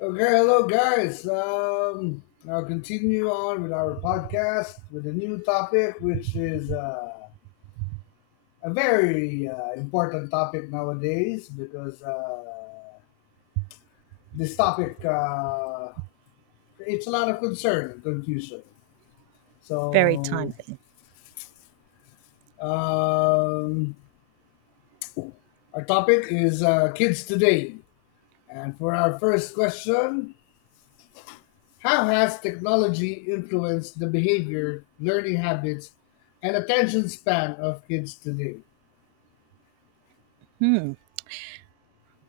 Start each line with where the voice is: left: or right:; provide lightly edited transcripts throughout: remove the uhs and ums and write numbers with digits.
left: Okay, hello guys. I'll continue on with our podcast with a new topic, which is a very important topic nowadays because this topic creates a lot of concern and confusion.
right: Very
left: So
right: timely.
left: um, our topic is kids today, and for our first question, how has technology influenced the behavior, learning habits, and attention span of kids today?
right: Hmm.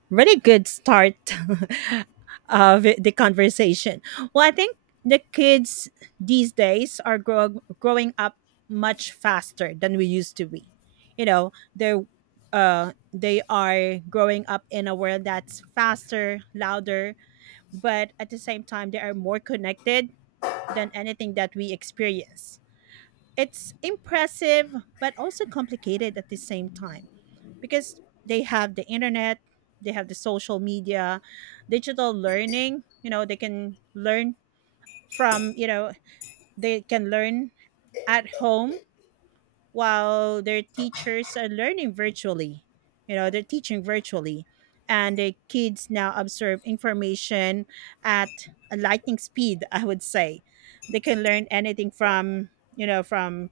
right: Really good start of the conversation. Well, I think the kids these days are growing up much faster than we used to be. You know, they are growing up in a world that's faster, louder, but at the same time, they are more connected than anything that we experience. It's impressive, but also complicated at the same time because they have the internet, they have the social media, digital learning, you know, they can learn from, you know, they can learn at home while their teachers are learning virtually. You know, they're teaching virtually. And the kids now absorb information at a lightning speed, I would say. They can learn anything from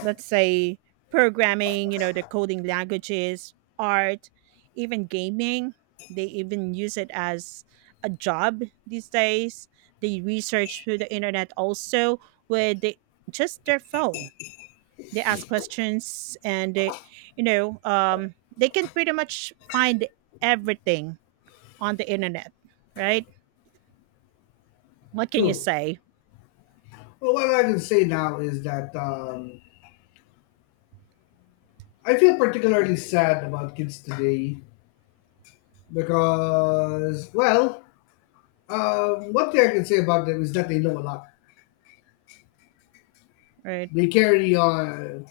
right: let's say programming, you know, the coding languages, art, even gaming. They even use it as a job these days. They research through the internet also with the, just their phone. They ask questions and they, you know, they can pretty much find everything on the internet, right? What can you
left: True.
right: say?
left: Well, what I can say now is that I feel particularly sad about kids today because, well, one thing I can say about them is that they know a lot.
right: Right.
left: They carry on,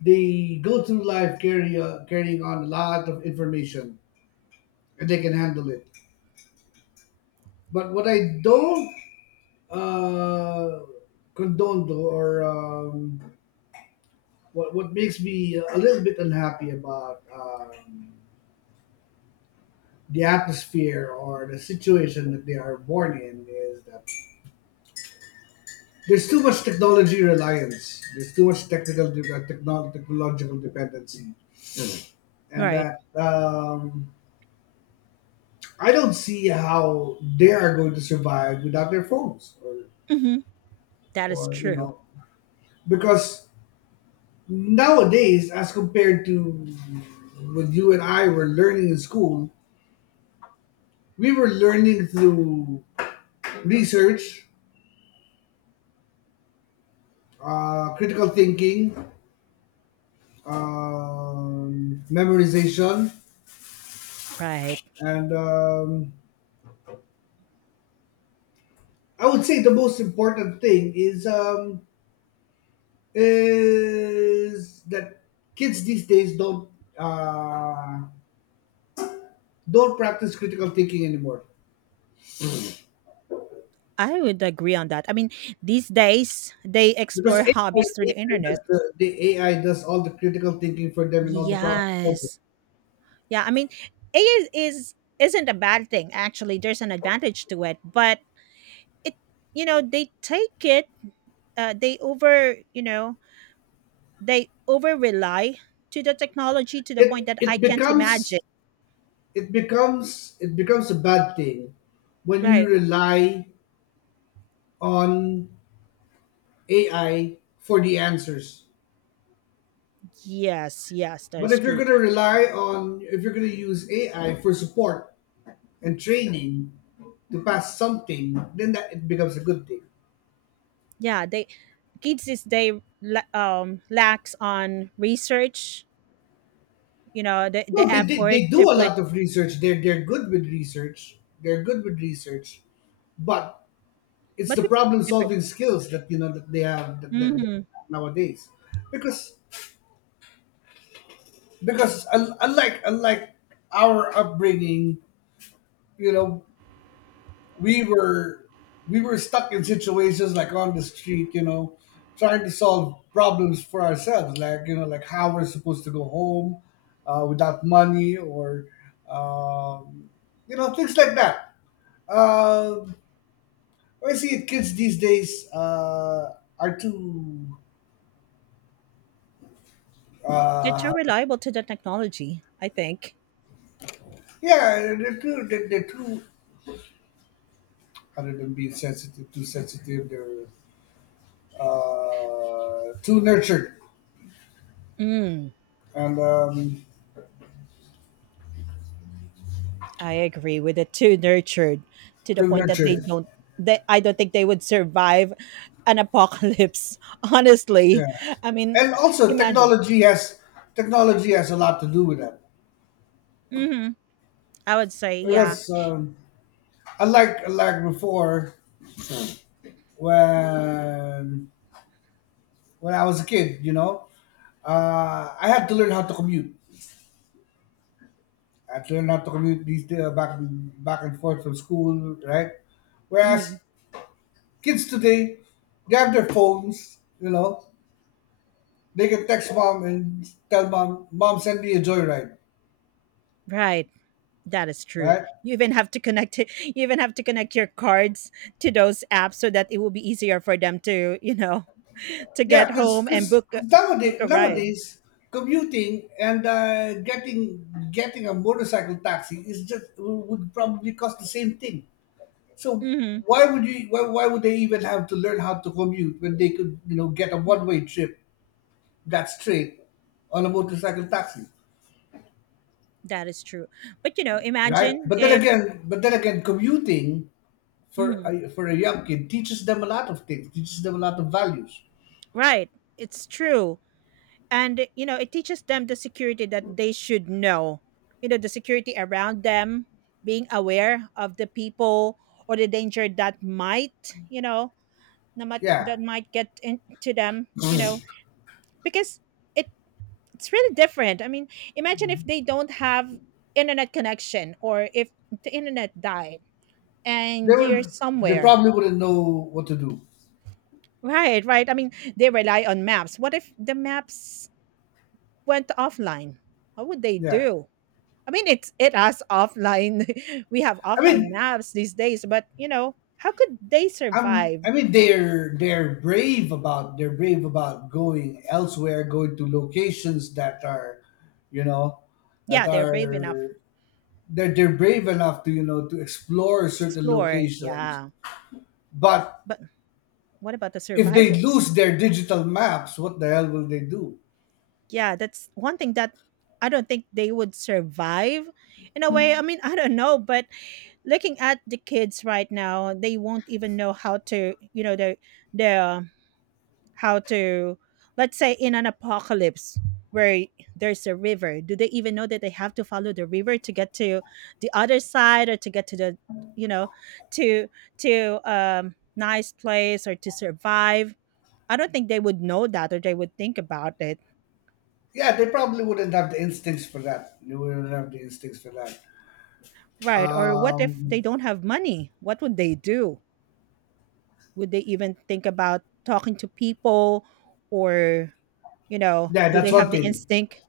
left: they go through life carrying on a lot of information and they can handle it. But what I don't uh, condoned or what makes me a little bit unhappy about the atmosphere or the situation that they are born in is that there's too much technology reliance. There's too much technological dependency, and
right: Right.
left: that I don't see how they are going to survive without their phones
right: Hmm. That is
left: or you
right: true.
left: know because nowadays, as compared to when you and I were learning in school, we were learning through research, critical thinking, memorization,
right: Right.
left: and I would say the most important thing is that kids these days uh, don't practice critical thinking anymore.
right: I would agree on that. I mean, these days they
left: Because
right: explore hobbies through
left: AI,
right: the
left: does
right: internet.
left: the AI does all the critical thinking for them and all the problem solving.
right: Yes. Yeah, I mean, it is isn't a bad thing actually. There's an advantage to it, but it you know, they take it they over, you know, they over rely to the technology to the point
left: It
right: that I
left: it
right: can't
left: becomes
right: imagine.
left: it becomes a bad thing when you
right: Right.
left: rely on AI for the answers.
right: Yes, yes, that
left: But
right: is
left: if you're
right: true.
left: gonna rely on if you're gonna use AI for support and training to pass something, then that it becomes a good thing.
right: Yeah, they kids this day lacks on research, you know, the
left: No,
right: effort
left: they
right: to
left: do a
right: put
left: lot of research. They're good with research. They're good with research. But it's
right: but
left: the
right: we
left: problem
right: different.
left: solving skills that you know that they have that they
right: Mm,
left: nowadays because unlike our upbringing you know we were we were stuck in situations like on the street you know trying to solve problems for ourselves like you know like how we're supposed to go home without money or um, you know things like that uh, I see it kids these days are too
right: they're too
left: uh,
right: reliable to the technology, I think.
left: yeah, they're too, other than being sensitive, too sensitive, they're too nurtured.
right: Mm,
left: And
right: I agree with it too nurtured to the
left: too
right: point that they
left: nurtured.
right: don't they I don't think they would survive an apocalypse, honestly.
left: Yeah.
right: I mean,
left: And also,
right: imagine.
left: technology has a lot to do with that.
right: Mhm. I would say, yeah.
left: Because unlike before, when, when I was a kid, you know, I had to learn how to commute. I had to learn how to commute these days, back and forth from school, right? Whereas
right: Mhm.
left: kids today, they have their phones, you know. They can text mom and tell mom, mom, send me a joyride,
right: Right. That is true.
left: right?
right: You even have to connect it, you even have to connect your cards to those apps so that it will be easier for them to, you know, to
left: Yeah,
right: get
left: because
right: home
left: cause,
right: and
left: 'cause- 'cause
right: book
left: nowadays,
right: a ride.
left: nowadays, commuting and getting a motorcycle taxi is just would probably cost the same thing. So
right: Mhm.
left: why would they even have to learn how to commute when they could you know get a one way trip that's straight on a motorcycle taxi,
right: That is true. But, you know,
left: right?
right: imagine
left: But then
right: if
left: again, but then again, commuting
right: mhm.
left: for a young kid teaches them a lot of things, teaches them a lot of values.
right: Right. It's true. And, you know, it teaches them the security that they should know. You know, the security around them, being aware of the people or the danger that might, you know,
left: Yeah,
right: that might get into them, you know,
left: they
right: because it it's really different. I mean, imagine if they don't have internet connection or if the internet died and you're
left: will. They
right: somewhere
left: probably wouldn't know what to do.
right: right. Right, I mean, they rely on maps. What if the maps went offline? What would they
left: Yeah,
right: do? I mean, it has offline, we have
left: I
right: offline
left: mean,
right: maps these days, but you know, how could they
left: I'm.
right: survive?
left: I mean, they're brave about going elsewhere, going to locations that are, you know, that
right: Yeah, they're brave enough to
left: are that they're brave enough to you know to explore certain
right: explore.
left: locations.
right: Yeah,
left: But
right: but what about the
left: if they
right: survival?
left: lose their digital maps, what the hell will they do?
right: Yeah, that's one thing that I don't think they would survive in a way. I mean, I don't know, but looking at the kids right now, they won't even know how to, you know, the how to let's say in an apocalypse where there's a river, do they even know that they have to follow the river to get to the other side or to get to the, you know, to to nice place or to survive? I don't think they would know that or they would think about it.
left: Yeah, they probably wouldn't have the instincts for that. They wouldn't have the instincts for that.
right: Right. Or what if they
left: Um,
right: don't have money? What would they do? Would they even think about talking to people or, you know,
left: yeah,
right: do they
left: that's one
right: have the
left: thing.
right: instinct?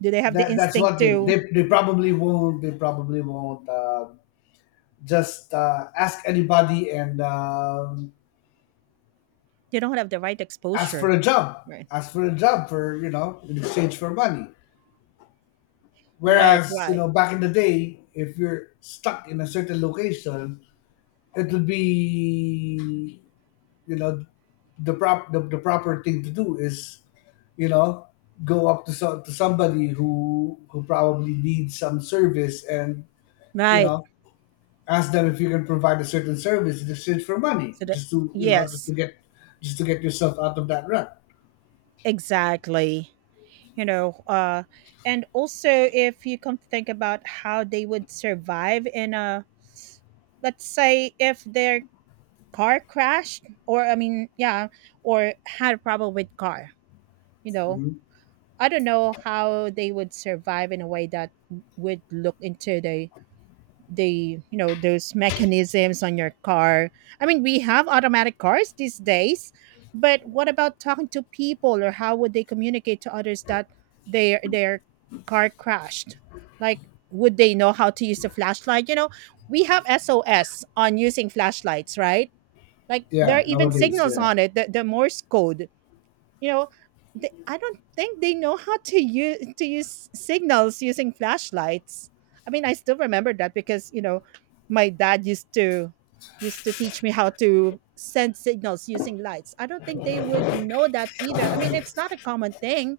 right: Do they have the
left: That's
right: instinct
left: one thing.
right: to
left: They probably won't. They probably won't. Just ask anybody and
right: they don't have the right
left: ask for
right: exposure?
left: a job.
right: Right.
left: Ask for a job for you know in exchange for money.
right: Right,
left: Whereas you
right: right.
left: know back in the day, if you're stuck in a certain location, it'll be you know the proper thing to do is you know go up to so, to somebody who probably needs some service and you
right: Right.
left: know ask them if you can provide a certain service in exchange for money
right: So the
left: just to you know
right: yes,
left: just to get yourself out of that rut.
right: exactly. You know, uh, and also if you come to think about how they would survive in a, let's say if their car crash, or I mean, yeah, or had a problem with car, you know,
left: Mhm.
right: I don't know how they would survive in a way that would look into the you know those mechanisms on your car. I mean, we have automatic cars these days, but what about talking to people or how would they communicate to others that their car crashed? Like, would they know how to use a flashlight? You know, we have sos on using flashlights, right? Like there are
left: Yeah
right: even
left: nowadays
right: signals
left: yeah.
right: on it, the Morse code. You know, they, I don't think they know how to use signals using flashlights. I mean, I still remember that because you know, my dad used to teach me how to send signals using lights. I don't think they would know that either. I mean, it's not a common thing,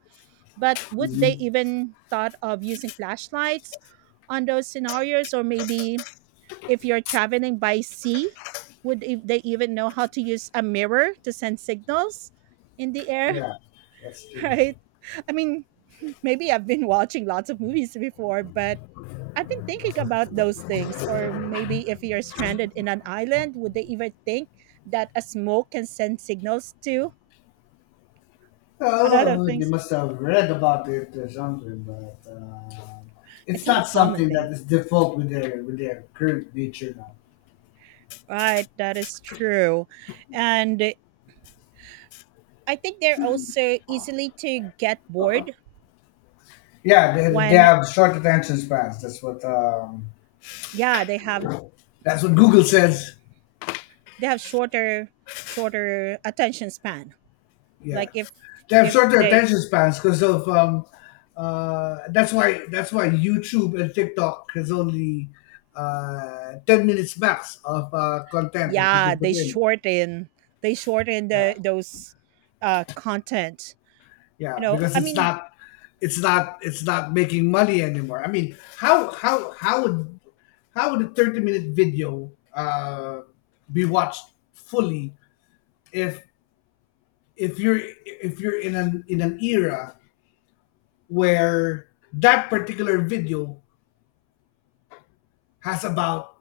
right: but would they
left: Hmm
right: even thought of using flashlights on those scenarios, or maybe if you're traveling by sea, would if they even know how to use a mirror to send signals in the air,
left: yeah that's true.
right: right? I mean, maybe I've been watching lots of movies before, but I've been thinking about those things. Or maybe if you're stranded in an island, would they even think that a smoke can send signals to? A lot of
left: Oh they
right: things.
left: must have read about it or something but
right: It's
left: it's
right: not a
left: not
right: common
left: something
right: thing.
left: that is default with their current nature now.
right: Right, that is true. And I think they're also easily to get bored
left: Yeah they
right: when
left: have short attention spans.
right: yeah, they have
left: That's what Google says.
right: they have shorter shorter attention span.
left: Yeah,
right: Like
left: they have
right: if
left: shorter
right: they
left: attention spans because of that's why YouTube and TikTok has only 10 minutes max of content that you
right: yeah
left: can put in.
right: they shorten
left: Yeah,
right: the those content, you
left: yeah,
right: know,
left: because
right: I mean
left: it's not making money anymore. I mean, how would a 30 minute video be watched fully if if you're if you're in an era where that particular video has about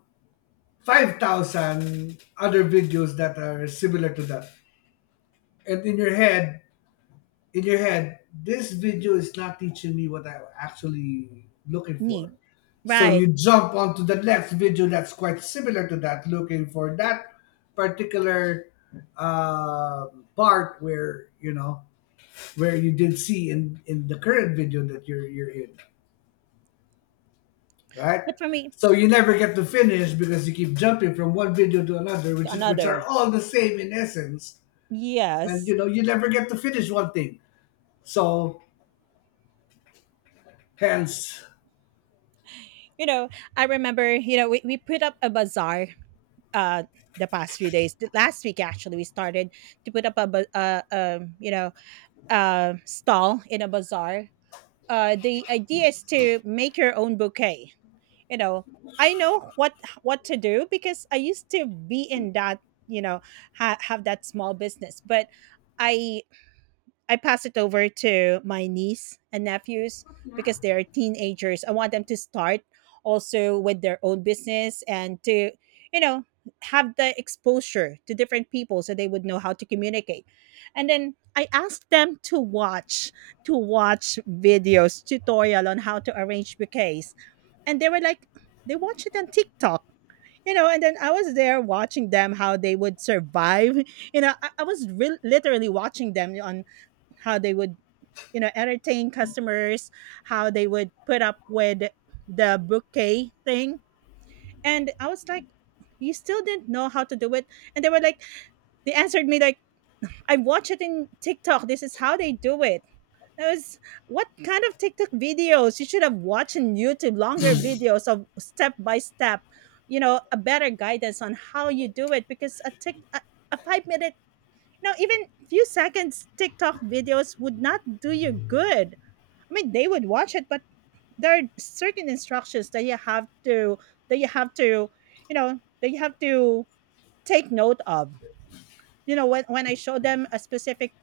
left: 5,000 other videos that are similar to that. And in your head, this video is not teaching me what I'm actually looking
right: need
left: for. So
right: right
left: you jump onto the next video that's quite similar to that, looking for that particular uh, part where you know where you did see in the current video that you're in, right?
right: but for me
left: So you never get to finish because you keep jumping from one video to another,
right: to
left: which is which are
right: another.
left: all the same in essence, and
right: Yes.
left: you know you never get to finish one thing. So hence,
right: You know, I remember, you know, we put up a bazaar uh the past few days. The last week actually we started to put up a stall in a bazaar. Uh, the idea is to make your own bouquet. You know, I know what to do because I used to be in that, you know, have that small business, but I I pass it over to my niece and nephews because they are teenagers. I want them to start also with their own business and to, you know, have the exposure to different people so they would know how to communicate. And then I asked them to watch videos, tutorial on how to arrange bouquets. And they were like they watch it on TikTok. You know, and then I was there watching them how they would survive. You know, I literally watching them on how they would, you know, entertain customers, how they would put up with the bouquet thing, and I was like, you still didn't know how to do it. And they were like, they answered me like, I watch it in tiktok, this is how they do it. I was, what kind of tiktok videos? You should have watched on youtube longer videos of step by step, you know, a better guidance on how you do it, because a a 5 minute, no, even few seconds tiktok videos would not do you good. I mean, they would watch it, but there are certain instructions that you have to, you know, that you have to take note of. You know, when I show them a specific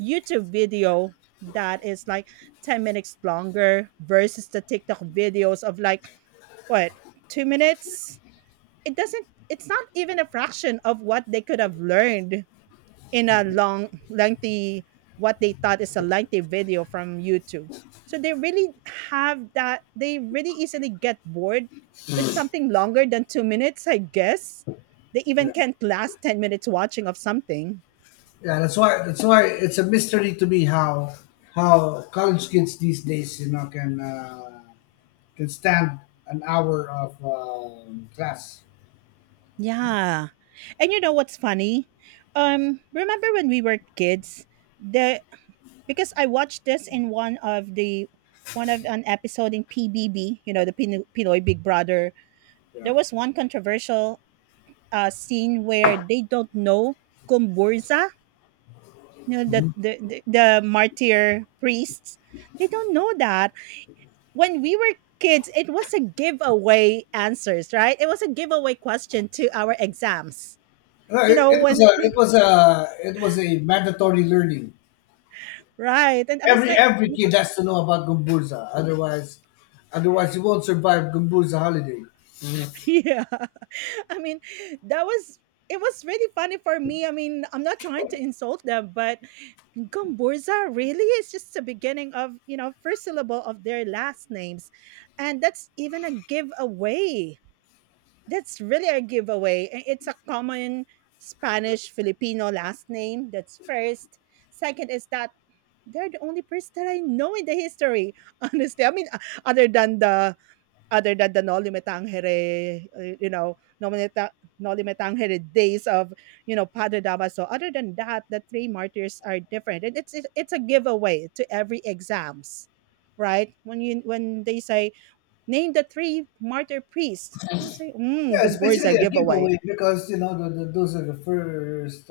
right: YouTube video that is like 10 minutes longer versus the TikTok videos of like what, 2 minutes, it doesn't. It's not even a fraction of what they could have learned in a long, lengthy, what they thought is a lengthy video from YouTube. So they really have that, they really easily get bored with something longer than 2 minutes, I guess. They even
left: yeah,
right: can't last 10 minutes watching of something.
left: yeah. That's why it's a mystery to me how college kids these days you know can stand an hour of class.
right: Yeah. And you know what's funny? Remember when we were kids? The because I watched this in one of the one of an episode in PBB, you know, the Pinoy Big Brother.
left: Yeah,
right: There was one controversial scene where they don't know Kumburza, you know, the martyr priests. They don't know that. When we were kids, it was a giveaway answers, right? It was a giveaway question to our exams,
left: no,
right: you know, when
left: it was a mandatory learning.
right: right. And I was like,
left: Every
right: you know,
left: kid has to know about Gumburza, otherwise, otherwise you won't survive Gumburza holiday.
right: yeah. I mean, that was it was really funny for me. I mean, I'm not trying to insult them, but Gomburza really is just the beginning of, you know, first syllable of their last names. And that's even a giveaway. That's really a giveaway. I- It's a common Spanish Filipino last name. That's first. Second is that they're the only person that I know in the history. Honestly, I mean, o- other than the other than the Noli Me Tangere, you know, Noli Me Tangere days of, you know, Padre Damaso. Other than that, the three martyrs are different. And it's it's a giveaway to every exams, right? When you when they say name the three martyr priests, I would say, mm,
left: Yeah, it's
right: Gumbor is a
left: basically a
right: giveaway.
left: giveaway because you know those are the first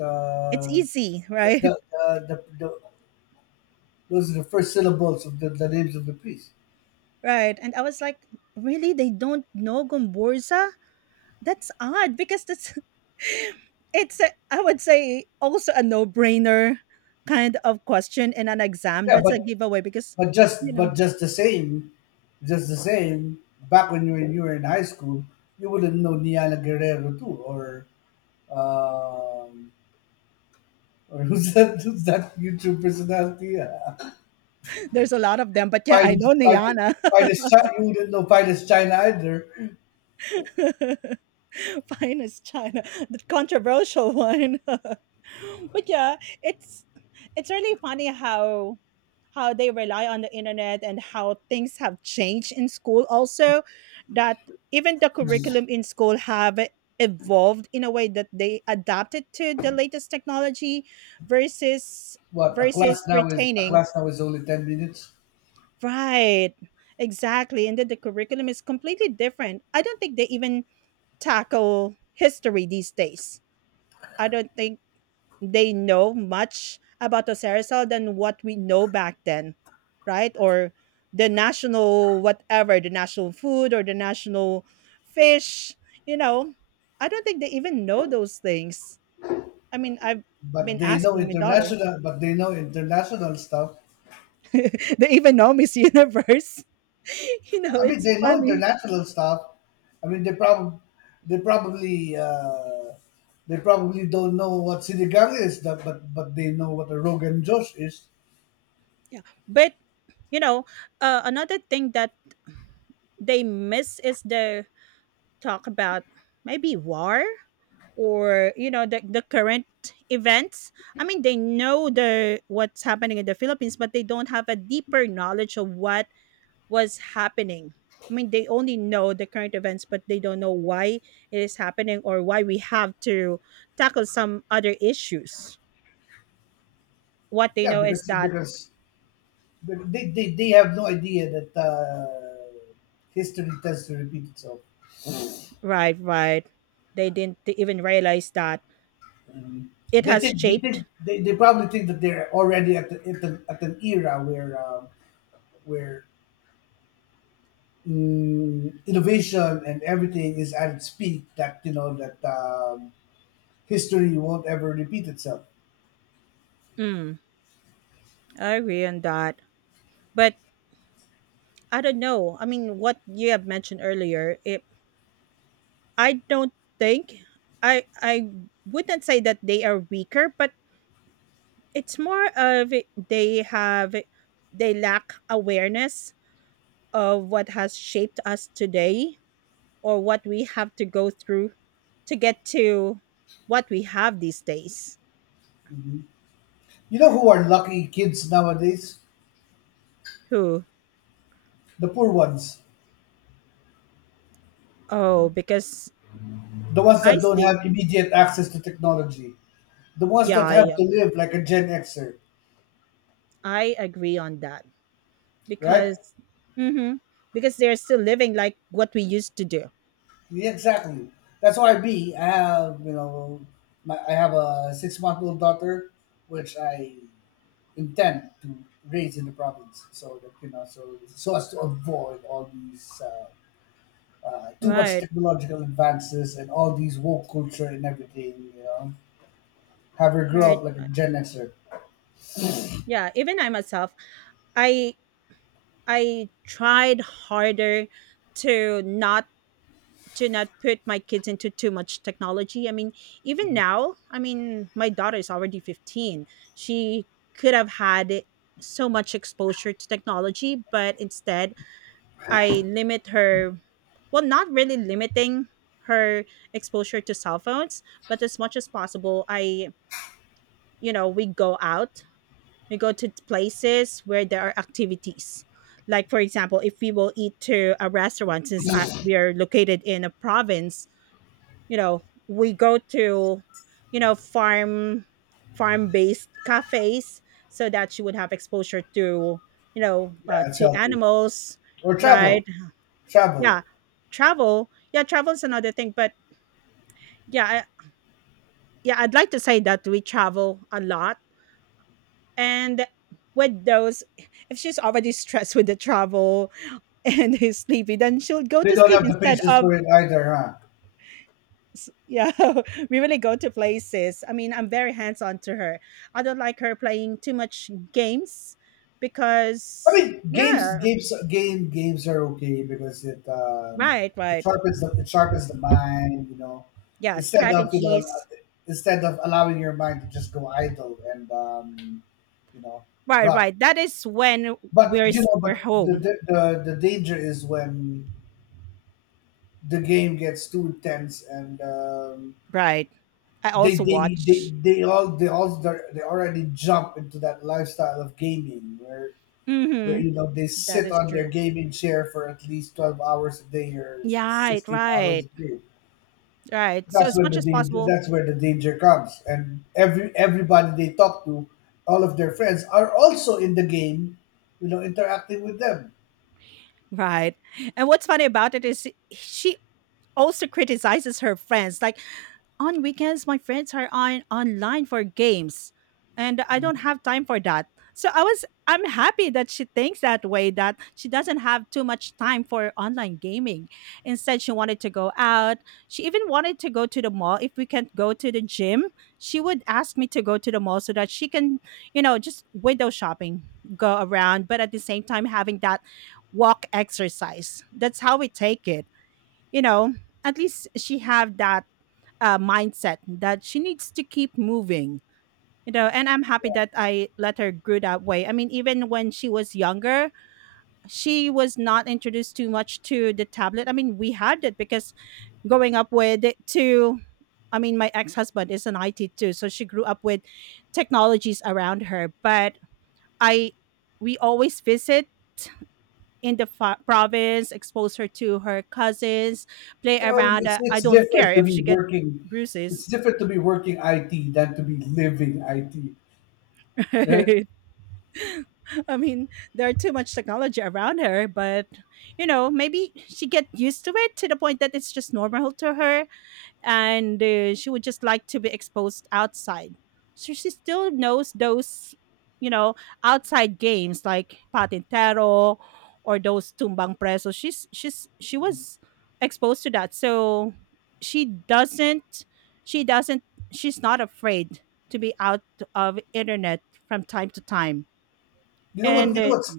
right: It's easy, right?
left: the, the, the those are the first syllables of the names of the priests.
right: Right. And I was like, really? They don't know Gomborza? That's odd because that's I would say also a no-brainer kind of question in an exam.
left: Yeah,
right: That's
left: but
right: a giveaway
left: but
right: you
left: just
right: know,
left: but just the same, just the same. Back when you were in high school, you wouldn't know Niala Guerrero too, um, or who's that YouTube personality?
right: there's a lot of them. But yeah,
left: By
right: I know
left: Palestine,
right: Niana.
left: Palestine, you wouldn't know by this China either.
right: Finest China, the controversial one. But yeah, it's it's really funny how they rely on the internet and how things have changed in school also that even the curriculum in school have evolved in a way that they adapted to the latest technology versus
left: What a class
right: versus
left: now is a
right: retaining.
left: class now is only 10 minutes,
right: Right, exactly. And then the curriculum is completely different. I don't think they even tackle history these days. I don't think they know much about Ocerizal than what we know back then, right? Or the national whatever, the national food or the national fish, you know. I don't think they even know those things. I've
left: but
right: been
left: they know
right: asking my daughter.
left: international. But they know international stuff.
right: They even know Miss Universe. You know,
left: I mean,
right: it's
left: they know
right: funny.
left: international stuff. I mean, they probably uh, they probably don't know what sinigang is, that but they know what a Rogan Josh is.
right: Yeah, but you know, another thing that they miss is the talk about maybe war or you know, the current events. I mean, they know the what's happening in the Philippines, but they don't have a deeper knowledge of what was happening. I mean, they only know the current events, but they don't know why it is happening or why we have to tackle some other issues. What they
left: Yeah,
right: know is that.
left: because they have no idea that history tends to repeat itself.
right: Right, right. They didn't t- even realize that
left: Mm.
right: it has shaped.
left: They probably think that they're already at at an era where where innovation and everything is at its peak. That you know that history won't ever repeat itself.
right: Mm, I agree on that. But I don't know. I mean, what you have mentioned earlier, I don't think I wouldn't say that they are weaker, but it's more of they have they lack awareness of what has shaped us today or what we have to go through to get to what we have these days.
left: You know who are lucky kids nowadays?
right: Who?
left: The poor ones,
right: Oh, because
left: the ones
right: I
left: that don't
right: see.
left: have immediate access to technology, the ones
right: Yeah,
left: that
right: I
left: have to
right: am.
left: live like a Gen Xer,
right: I agree on that
left: right?
right: because hmm because they're still living like what we used to do.
left: Yeah, exactly. That's why me, I have you know, my, I have a 6 month old daughter, which I intend to raise in the province, so that you know, so so as to avoid all these too much
right: Right.
left: technological advances and all these woke culture and everything. You know, have her grow
right: Right.
left: up like a Gen Xer.
right: Yeah, even I myself, I I tried harder to not to not put my kids into too much technology. I mean, even now, I mean, my daughter is already 15. She could have had so much exposure to technology, but instead I limit her, well, not really limiting her exposure to cell phones, but as much as possible, you know, we go out, we go to places where there are activities. Like, for example, if we will eat to a restaurant, we are located in a province, you know, we go to, you know, farm based cafes so that she would have exposure to, you know,
left: Yeah, it's
right: to
left: healthy.
right: animals,
left: Or travel,
right: right?
left: travel.
right: Yeah, travel. Yeah, travel is another thing, but yeah I, yeah I'd like to say that we travel a lot, and with those, if she's already stressed with the travel and is sleepy, then she'll go
left: They
right: to
left: don't
right: sleep
left: have the
right: instead
left: patience
right: of
left: for it either, huh?
right: yeah. We really go to places. I mean, I'm very hands-on to her. I don't like her playing too much games
left: I
right: because
left: mean,
right: yeah.
left: games are okay because it
right: Right,
left: it
right: right.
left: sharpens the it sharpens the mind. You know,
right: Yeah,
left: instead of you know,
right: strategies.
left: instead of allowing your mind to just go idle and you know,
right: Right,
left: rough.
right: right. That is when
left: But
right: we're
left: you know,
right: we're
left: but
right: home.
left: the danger is when the game gets too intense and
right: Right, I also watch.
left: they already jump into that lifestyle of gaming where
right: Mm-hmm,
left: you know they
right: that
left: sit
right: is
left: on their
right: true.
left: gaming chair for at least 12 hours a day or
right: Yeah. Right,
left: 16 hours
right: right,
left: a day.
right: right. So
left: That's
right: as
left: where
right: much as possible
left: that's where the danger comes and every everybody they talk to all of their friends are also in the game you know interacting with them.
right: right. And what's funny about it is she also criticizes her friends, like, on weekends my friends are on online for games and I don't have time for that. So I was I'm happy that she thinks that way, that she doesn't have too much time for online gaming. Instead she wanted to go out. She even wanted to go to the mall. If we can't go to the gym, she would ask me to go to the mall so that she can, you know, just window shopping, go around, but at the same time having that walk exercise. That's how we take it, you know, at least she have that mindset that she needs to keep moving. You know, and I'm happy that I let her grow that way. I mean, even when she was younger, she was not introduced too much to the tablet. I mean, we had it because growing up with it too. I mean, my ex-husband is an IT too, so she grew up with technologies around her. But i we always visit in the province, expose her to her cousins, play
left: So
right: around. I
left: it's
right: don't care
left: different to
right: if
left: be
right: she get
left: working it's
right: bruises.
left: different to be working IT than to be living IT, right?
right: I mean, there are too much technology around her, but you know, maybe she get used to it to the point that it's just normal to her, and she would just like to be exposed outside. So she still knows those, you know, outside games like patintero or those tumbang preso. She's she was exposed to that, so she doesn't she doesn't, she's not afraid to be out of internet from time to time
left: you know what
right: and
left: you know what's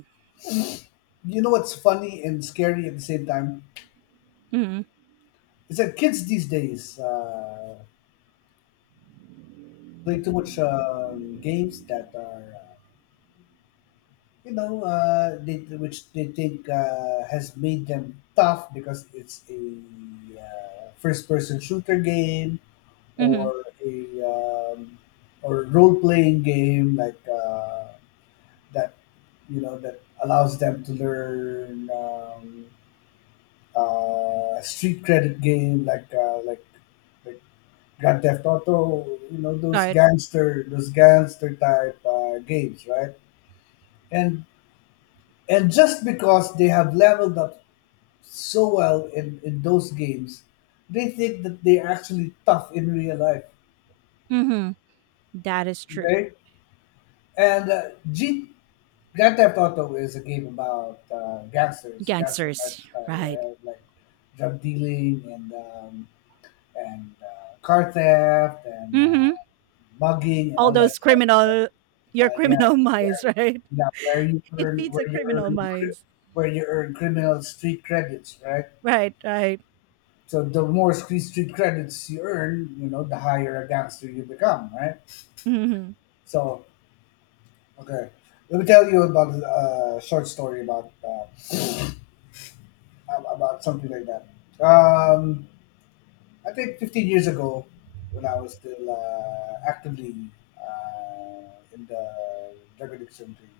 left: you know what's funny and scary at the same time
right: mhm,
left: is that kids these days play too much games that are you know uh, they, which they think has made them tough because it's a first person shooter game
right: mhm,
left: or a um, or role playing game like that that allows them to learn street credit game like Grand Theft Auto, you know,
right: right,
left: those gangster type games, right? And And just because they have leveled up so well in those games, they think that they're actually tough in real life.
right: mhm, that is true.
left: Okay? And G- Grand Theft Auto is a game about gangsters, gangster
right: Gangsters,
left: lifestyle,
right: right,
left: like drug dealing, and car theft, and
right: mhm.
left: mugging, and
right: All
left: all that
right: those
left: stuff, right?
right: criminal, your
left: Yeah,
right: criminal minds,
left: yeah,
right: right?
left: yeah,
right: It feeds the criminal minds.
left: where you earn criminal street credits, right?
right: Right, right.
left: So the more street credits you earn, you know, the higher a gangster you become, right?
right: Mhm,
left: So okay, let me tell you about a short story about about something like that. Um, I think 15 years ago, when I was still actively in the drug addiction thing,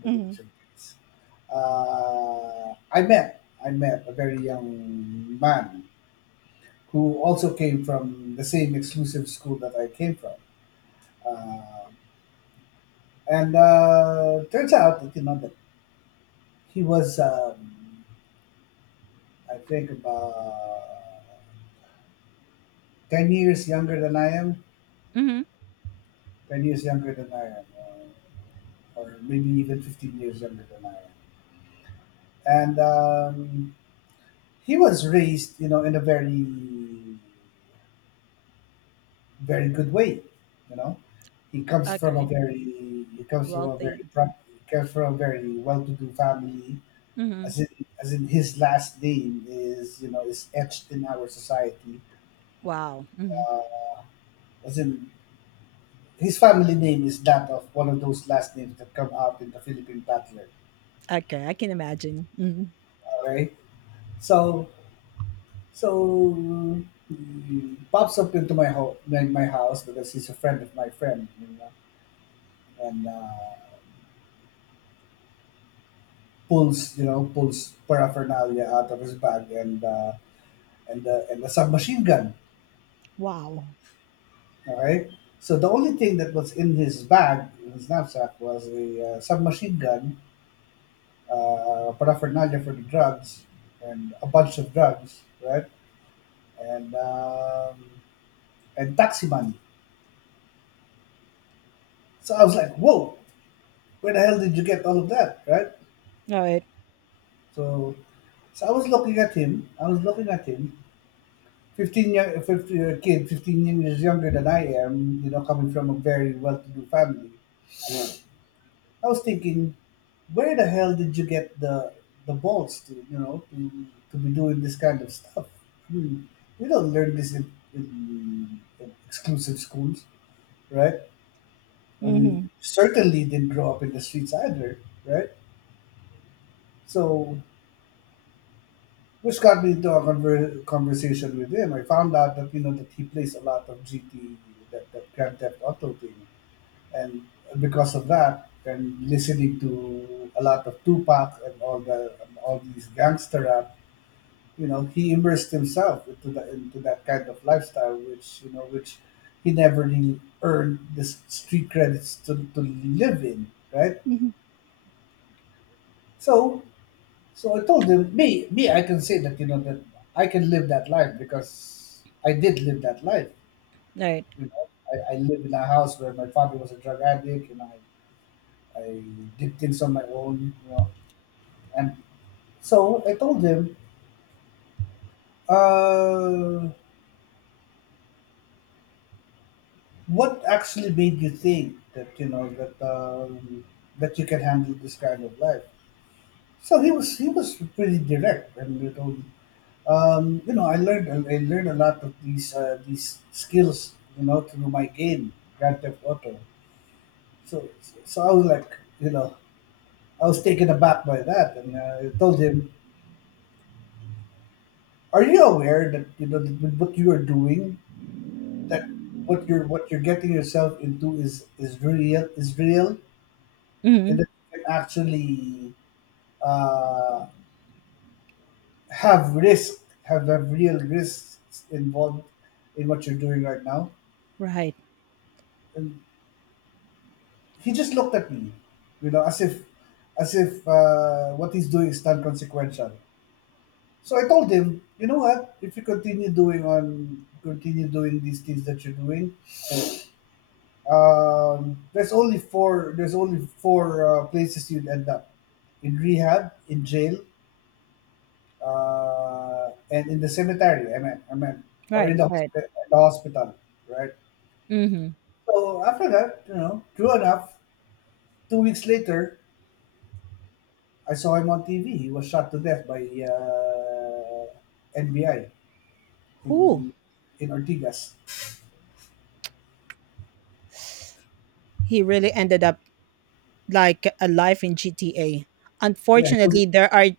left: drug
right: mhm,
left: addiction phase, I met a very young man who also came from the same exclusive school that I came from. Uh, and turns out that, you know, that he was, I think, about 10 years younger than I am.
right: mhm.
left: 10 years younger than I am, or maybe even 15 years younger than I am. And he was raised, you know, in a very, very good way. You know, he comes from a
right: Okay,
left: very, he comes from a
right: wealthy.
left: he comes from a very well-to-do family.
right: Mhm.
left: As in, as in his last name is, you know, is etched in our society.
right: Wow, mhm.
left: Uh, as in his family name is that of one of those last names that come out in the Philippine Butler.
right: Okay, I can imagine. Mhm.
left: Alright, so so he pops up into my my house because he's a friend of my friend, you know, and pulls, you know, pulls paraphernalia out of his bag, and a submachine gun.
right: Wow.
left: All right. So the only thing that was in his bag, in his knapsack, was a submachine gun, paraphernalia for the drugs, and a bunch of drugs, right? And um, and taxi money. So I was like, "Whoa, where the hell did you get all of that?" Right?
right: Alright.
left: So so I was looking at him. 15 year, 50-year kid, 15 years younger than I am, you know, coming from a very well to do family. I was thinking, where the hell did you get the balls to, you know, to be doing this kind of stuff? I mean, we don't learn this in exclusive schools, right? I
right: Mhm,
left: mean, certainly didn't grow up in the streets either, right? So, which got me into a conversation with him. I found out, that you know, that he plays a lot of GT, that Grand Theft Auto thing, and because of that and listening to a lot of Tupac and all these gangster rap, you know, he immersed himself into that kind of lifestyle, which, you know, which he never really earned the street credits to live in, right?
right: mhm.
left: So, so I told him, me, I can say, that you know, that I can live that life because I did live that life.
right: Right.
left: You know, I live in a house where my father was a drug addict, and I did things on my own. You know. And so I told him, uh, what actually made you think, that you know, that that you can handle this kind of life? So he was pretty direct, and, you know, I learned a lot of these skills, you know, through my game Grand Theft Auto. So so I was like, you know, I was taken aback by that, and I told him, "Are you aware, that you know, that what you are doing, that what you're getting yourself into is real and
right: Mhm.
left: that you can actually uh, have have real risks involved in what you're doing right now?"
right: Right,
left: And he just looked at me, you know, as if, as if, what he's doing is non-consequential. So I told him, you know what, if you continue doing these things that you're doing, there's only four. There's only four places you'd end up: in rehab, in jail, and in the cemetery. I mean, or
right: right,
left: in
right: right.
left: the hospital, right?
right: Mhm.
left: So after that, you know, true enough, 2 weeks later, I saw him on TV. He was shot to death by NBI
right: Who?
left: in in Ortigas.
right: He really ended up like a life in GTA.
left: Yeah, he was,
right: Unfortunately, there are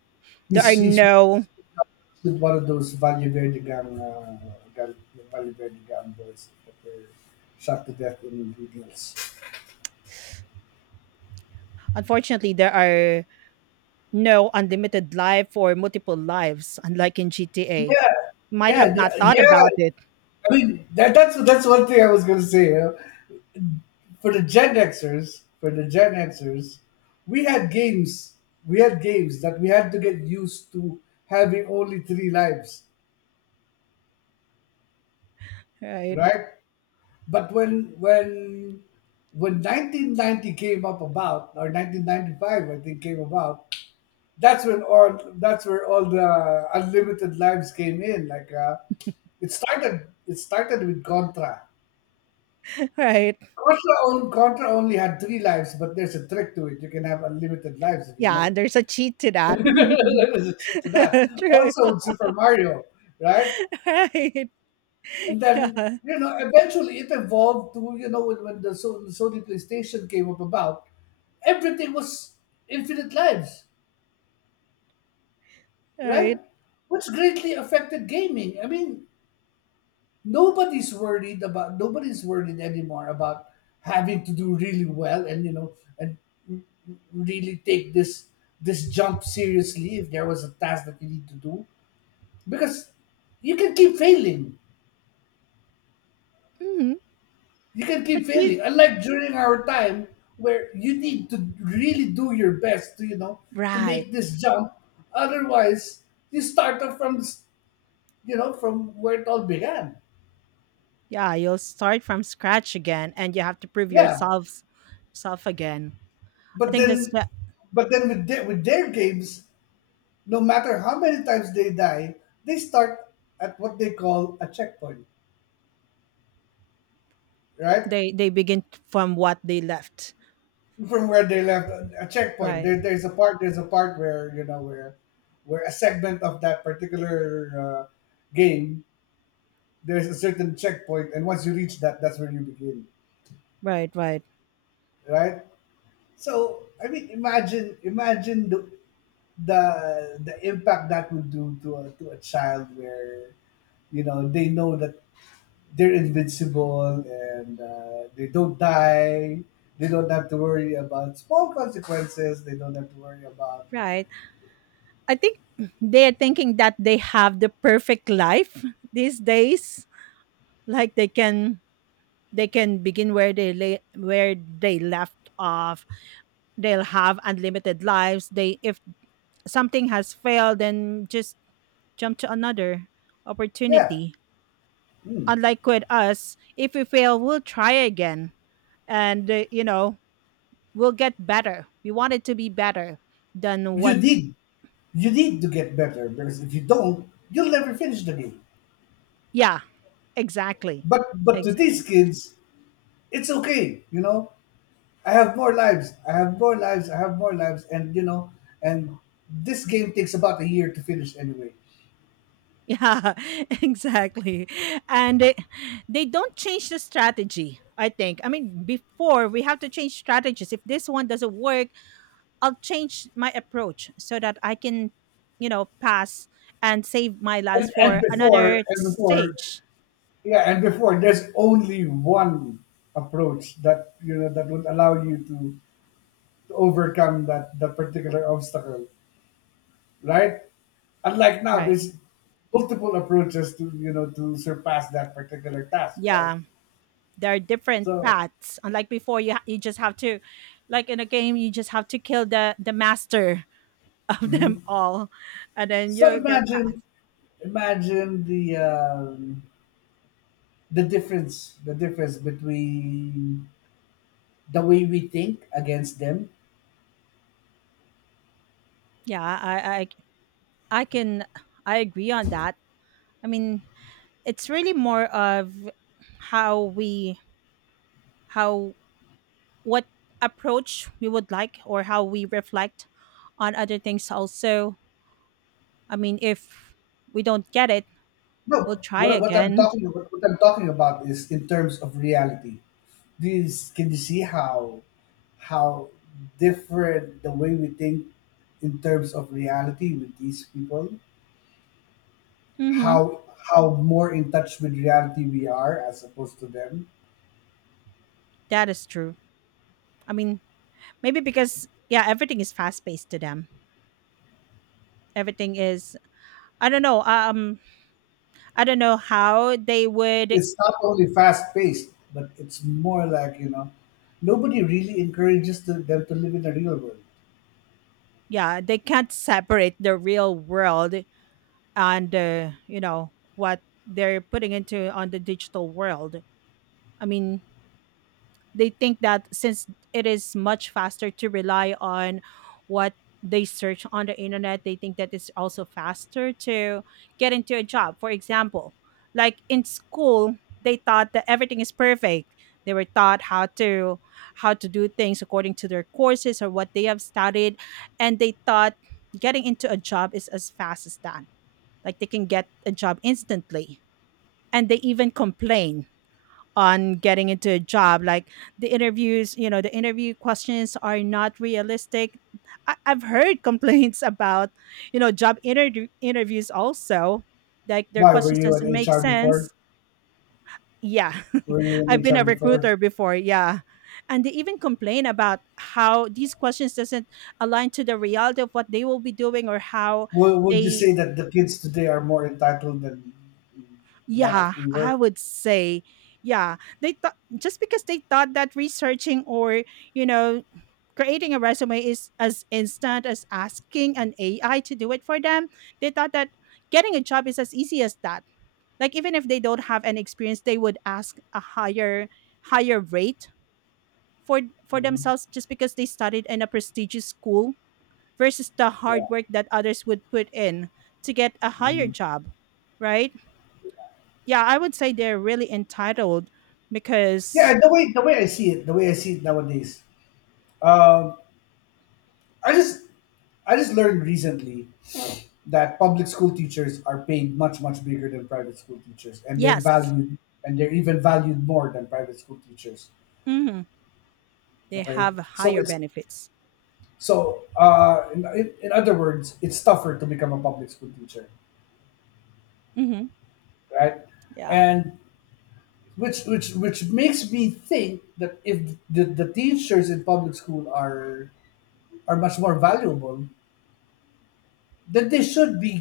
right: there are
left: he's
right: no
left: with one of those Valle Verde gang, gang Valle Verde gang boys that were shot to death in Beatles.
right: Unfortunately, there are no unlimited life or multiple lives unlike in GTA.
left: Yeah,
right: Might have
left: yeah,
right: not
left: yeah,
right: thought
left: yeah.
right: about it.
left: I mean, that's one thing I was gonna say, you know? For the Gen Xers, we had games. We had games that we had to get used to having only three lives,
right: Right.
left: right? But when 1990 came up about, or 1995, I think, came about, that's when all that's where all the unlimited lives came in. Like, it started with Contra.
right: Right.
left: Contra only had three lives, but there's a trick to it. You can have unlimited lives if you
right: Yeah,
left: know.
right: and there's a cheat to that.
left: There's a trick to that.
right: True.
left: Also with Super Mario, right?
right: Right.
left: And then,
right: Yeah.
left: you know, eventually it evolved to, you know, when the Sony PlayStation came up about, everything was infinite lives,
right: Right.
left: right? Which greatly affected gaming. I mean, nobody's worried anymore about having to do really well, and, you know, and really take this jump seriously if there was a task that you need to do, because you can keep failing
right: Mhm.
left: you can
right: But
left: keep
right: you
left: failing. Unlike during our time where you need to really do your best to, you know, to
right: right.
left: make this jump. Otherwise, you start off from, you know, from where it all began.
right: Yeah, you'll start from scratch again and you have to prove
left: Yeah.
right: yourselves self again. I
left: But
right: think that's
left: then,
right: the
left: but then with their games, no matter how many times they die, they start at what they call a checkpoint, right?
right: they begin from what they left.
left: From where they left, a checkpoint.
right: Right,
left: There's a part. There's a part where, you know, where a segment of that particular game, there's a certain checkpoint, and once you reach that, that's where you begin,
right: right, right,
left: right? So I mean, imagine the impact that would do to a child where, you know, they know that they're invincible, and, they don't die, they don't have to worry about small consequences, they don't have to worry about.
right: right. I think they're thinking that they have the perfect life these days. Like they can begin where they lay, where they left off. They'll have unlimited lives. They, if something has failed, then just jump to another
left: Yeah.
right: opportunity
left: Mm.
right: unlike with us. If we fail, we'll try again, and you know, we'll get better. We want it to be better than
left: You
right: what.
left: need you need to get better, because if you don't, you'll never finish the game.
right: Yeah, exactly.
left: But to these
right: Exactly.
left: kids, it's okay, you know. I have more lives. I have more lives. I have more lives. And, you know, and this game takes about a year to finish anyway.
right: Yeah, exactly. And they don't change the strategy, I think. I mean, before we have to change strategies. If this one doesn't work, I'll change my approach so that I can, you know, pass and save my lives
left: And and
right: for
left: before
right: another
left: and before
right: stage.
left: yeah, and before there's only one approach that, you know, that would allow you to overcome that that particular obstacle, right? Unlike now,
right: Right.
left: there's multiple approaches to, you know, to surpass that particular task, right?
right: Yeah. There are different
left: So
right: paths, unlike before you you just have to, like in a game, you just have to kill the master of them all, and then
left: so
right: you get
left: imagine,
right: past.
left: imagine the difference between the way we think against them.
right: Yeah, I I can I agree on that. I mean, it's really more of how we, how, what approach we would like or how we reflect on other things also. I mean, if we don't get it,
left: No,
right: we'll try again.
left: what I'm talking about is in terms of reality. These, can you see how different the way we think in terms of reality with these people?
right: Mm-hmm.
left: how how more in touch with reality we are as opposed to them.
right: That is true. I mean, maybe because yeah, everything is fast paced to them. Everything is, I don't know. I don't know how they would.
left: It's not only fast paced, but it's more like, you know, nobody really encourages to, them to live in the real world.
right: Yeah, they can't separate the real world and you know what they're putting into on the digital world. I mean, they think that since it is much faster to rely on what they search on the internet, they think that it's also faster to get into a job. For example, like in school, they thought that everything is perfect. They were taught how to do things according to their courses or what they have studied, and they thought getting into a job is as fast as that. Like they can get a job instantly, and they even complain on getting into a job like the interviews. You know, the interview questions are not realistic. I've heard complaints about, you know, job interviews also, like their
left: Why were
right: questions
left: you in
right: doesn't make
left: HR before?
right: sense. Yeah,
left: Were you in
right: I've been
left: HR
right: a
left: before?
right: recruiter before, yeah. And they even complain about how these questions doesn't align to the reality of what they will be doing or how
left: Would you
right: they.
left: say that the kids today are more entitled than that of
right: Yeah,
left: we
right: I
left: were?
right: would say, yeah, they thought, just because they thought that researching or you know creating a resume is as instant as asking an AI to do it for them. They thought that getting a job is as easy as that. Like even if they don't have any experience, they would ask a higher higher rate for for
left: Hmm.
right: themselves just because they studied in a prestigious school versus the
left: Yeah.
right: hard work that others would put in to get a higher
left: Mhm.
right: job, right? Yeah, I would say they're really entitled because
left: Yeah, the way the way I see it nowadays, um, I just I just learned recently that public school teachers are paid much, much bigger than private school teachers, and they're
right: yes,
left: valued, and they're even valued more than private school teachers.
right: hmm, they
left: Okay,
right: have
left: so
right: higher
left: it's,
right: benefits.
left: so in other words, it's tougher to become a public school teacher,
right: Hmm.
left: right?
right: Yeah,
left: And which makes me think that if the, the teachers in public school are much more valuable, that they should be,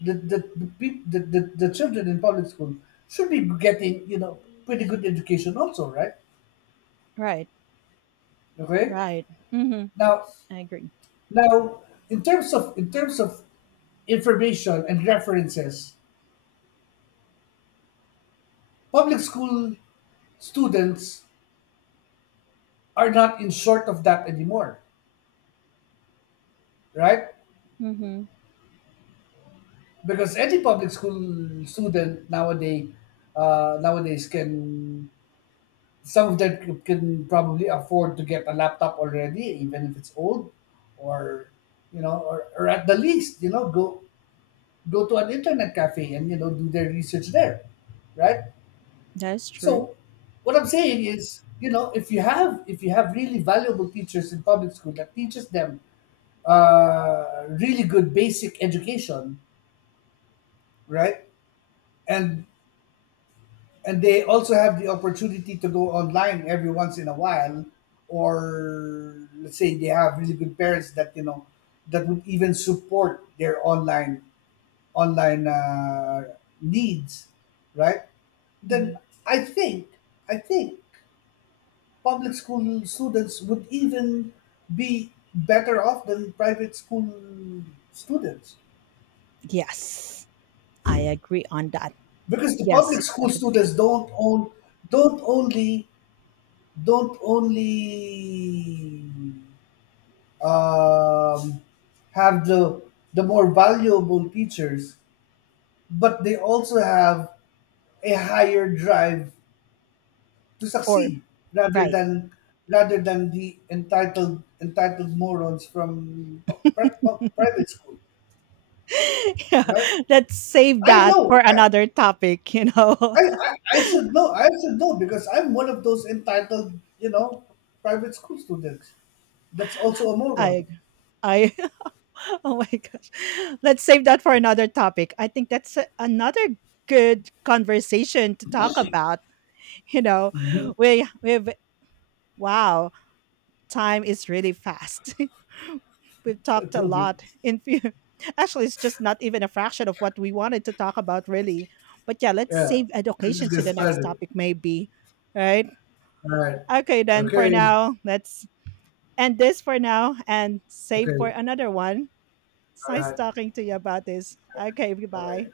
left: that that the, peop that the children in public school should be getting, you know, pretty good education also, right?
right: right,
left: Okay.
right: right. Hmm,
left: now
right: I agree.
left: now in terms of, in terms of information and references, public school students are not in short of that anymore, right?
right: Hmm.
left: Because any public school student nowadays, nowadays can, some of them can probably afford to get a laptop already, even if it's old, or, you know, or at the least, you know, go go to an internet cafe and, you know, do their research there, right?
right: That's true.
left: So what I'm saying is, you know, if you have really valuable teachers in public school that teaches them really good basic education, right? and and they also have the opportunity to go online every once in a while, or let's say they have really good parents that, you know, that would even support their online online needs, right? Then
right: Hmm.
left: i think I think public school students would even be better off than private school students,
right: Yes, I agree on that.
left: because the
right: Yes,
left: public
right: yes,
left: school
right: definitely.
left: students don't own, don't only don't only um, have the more valuable features, but they also have a higher drive to
right: For
left: succeed, rather
right: right,
left: than, rather than the entitled morons from private school,
right: yeah.
left: right?
right: Let's save
left: I
right: that
left: know.
right: for
left: I,
right: another topic. You know,
left: I, I I should know. I should know because I'm one of those entitled, you know, private school students. That's also a
right: I
left: moron.
right: I oh my gosh. Let's save that for another topic. I think that's another good conversation to talk about. You know,
left: Mm-hmm.
right: we've wow, time is really fast. We've
left: I
right: talked a
left: told you.
right: lot in few. Actually, it's just not even a fraction of what we wanted to talk about really. But yeah, let's
left: Yeah.
right: save
left: Let's
right: education to
left: get
right: the next
left: started.
right: topic maybe. Right?
left: All right.
right: Okay then for
left: Okay.
right: now, let's end this for now and save for
left: Okay.
right: another one. It's
left: All
right: nice
left: right.
right: talking to you about this. Okay,
left: Okay.
right: goodbye.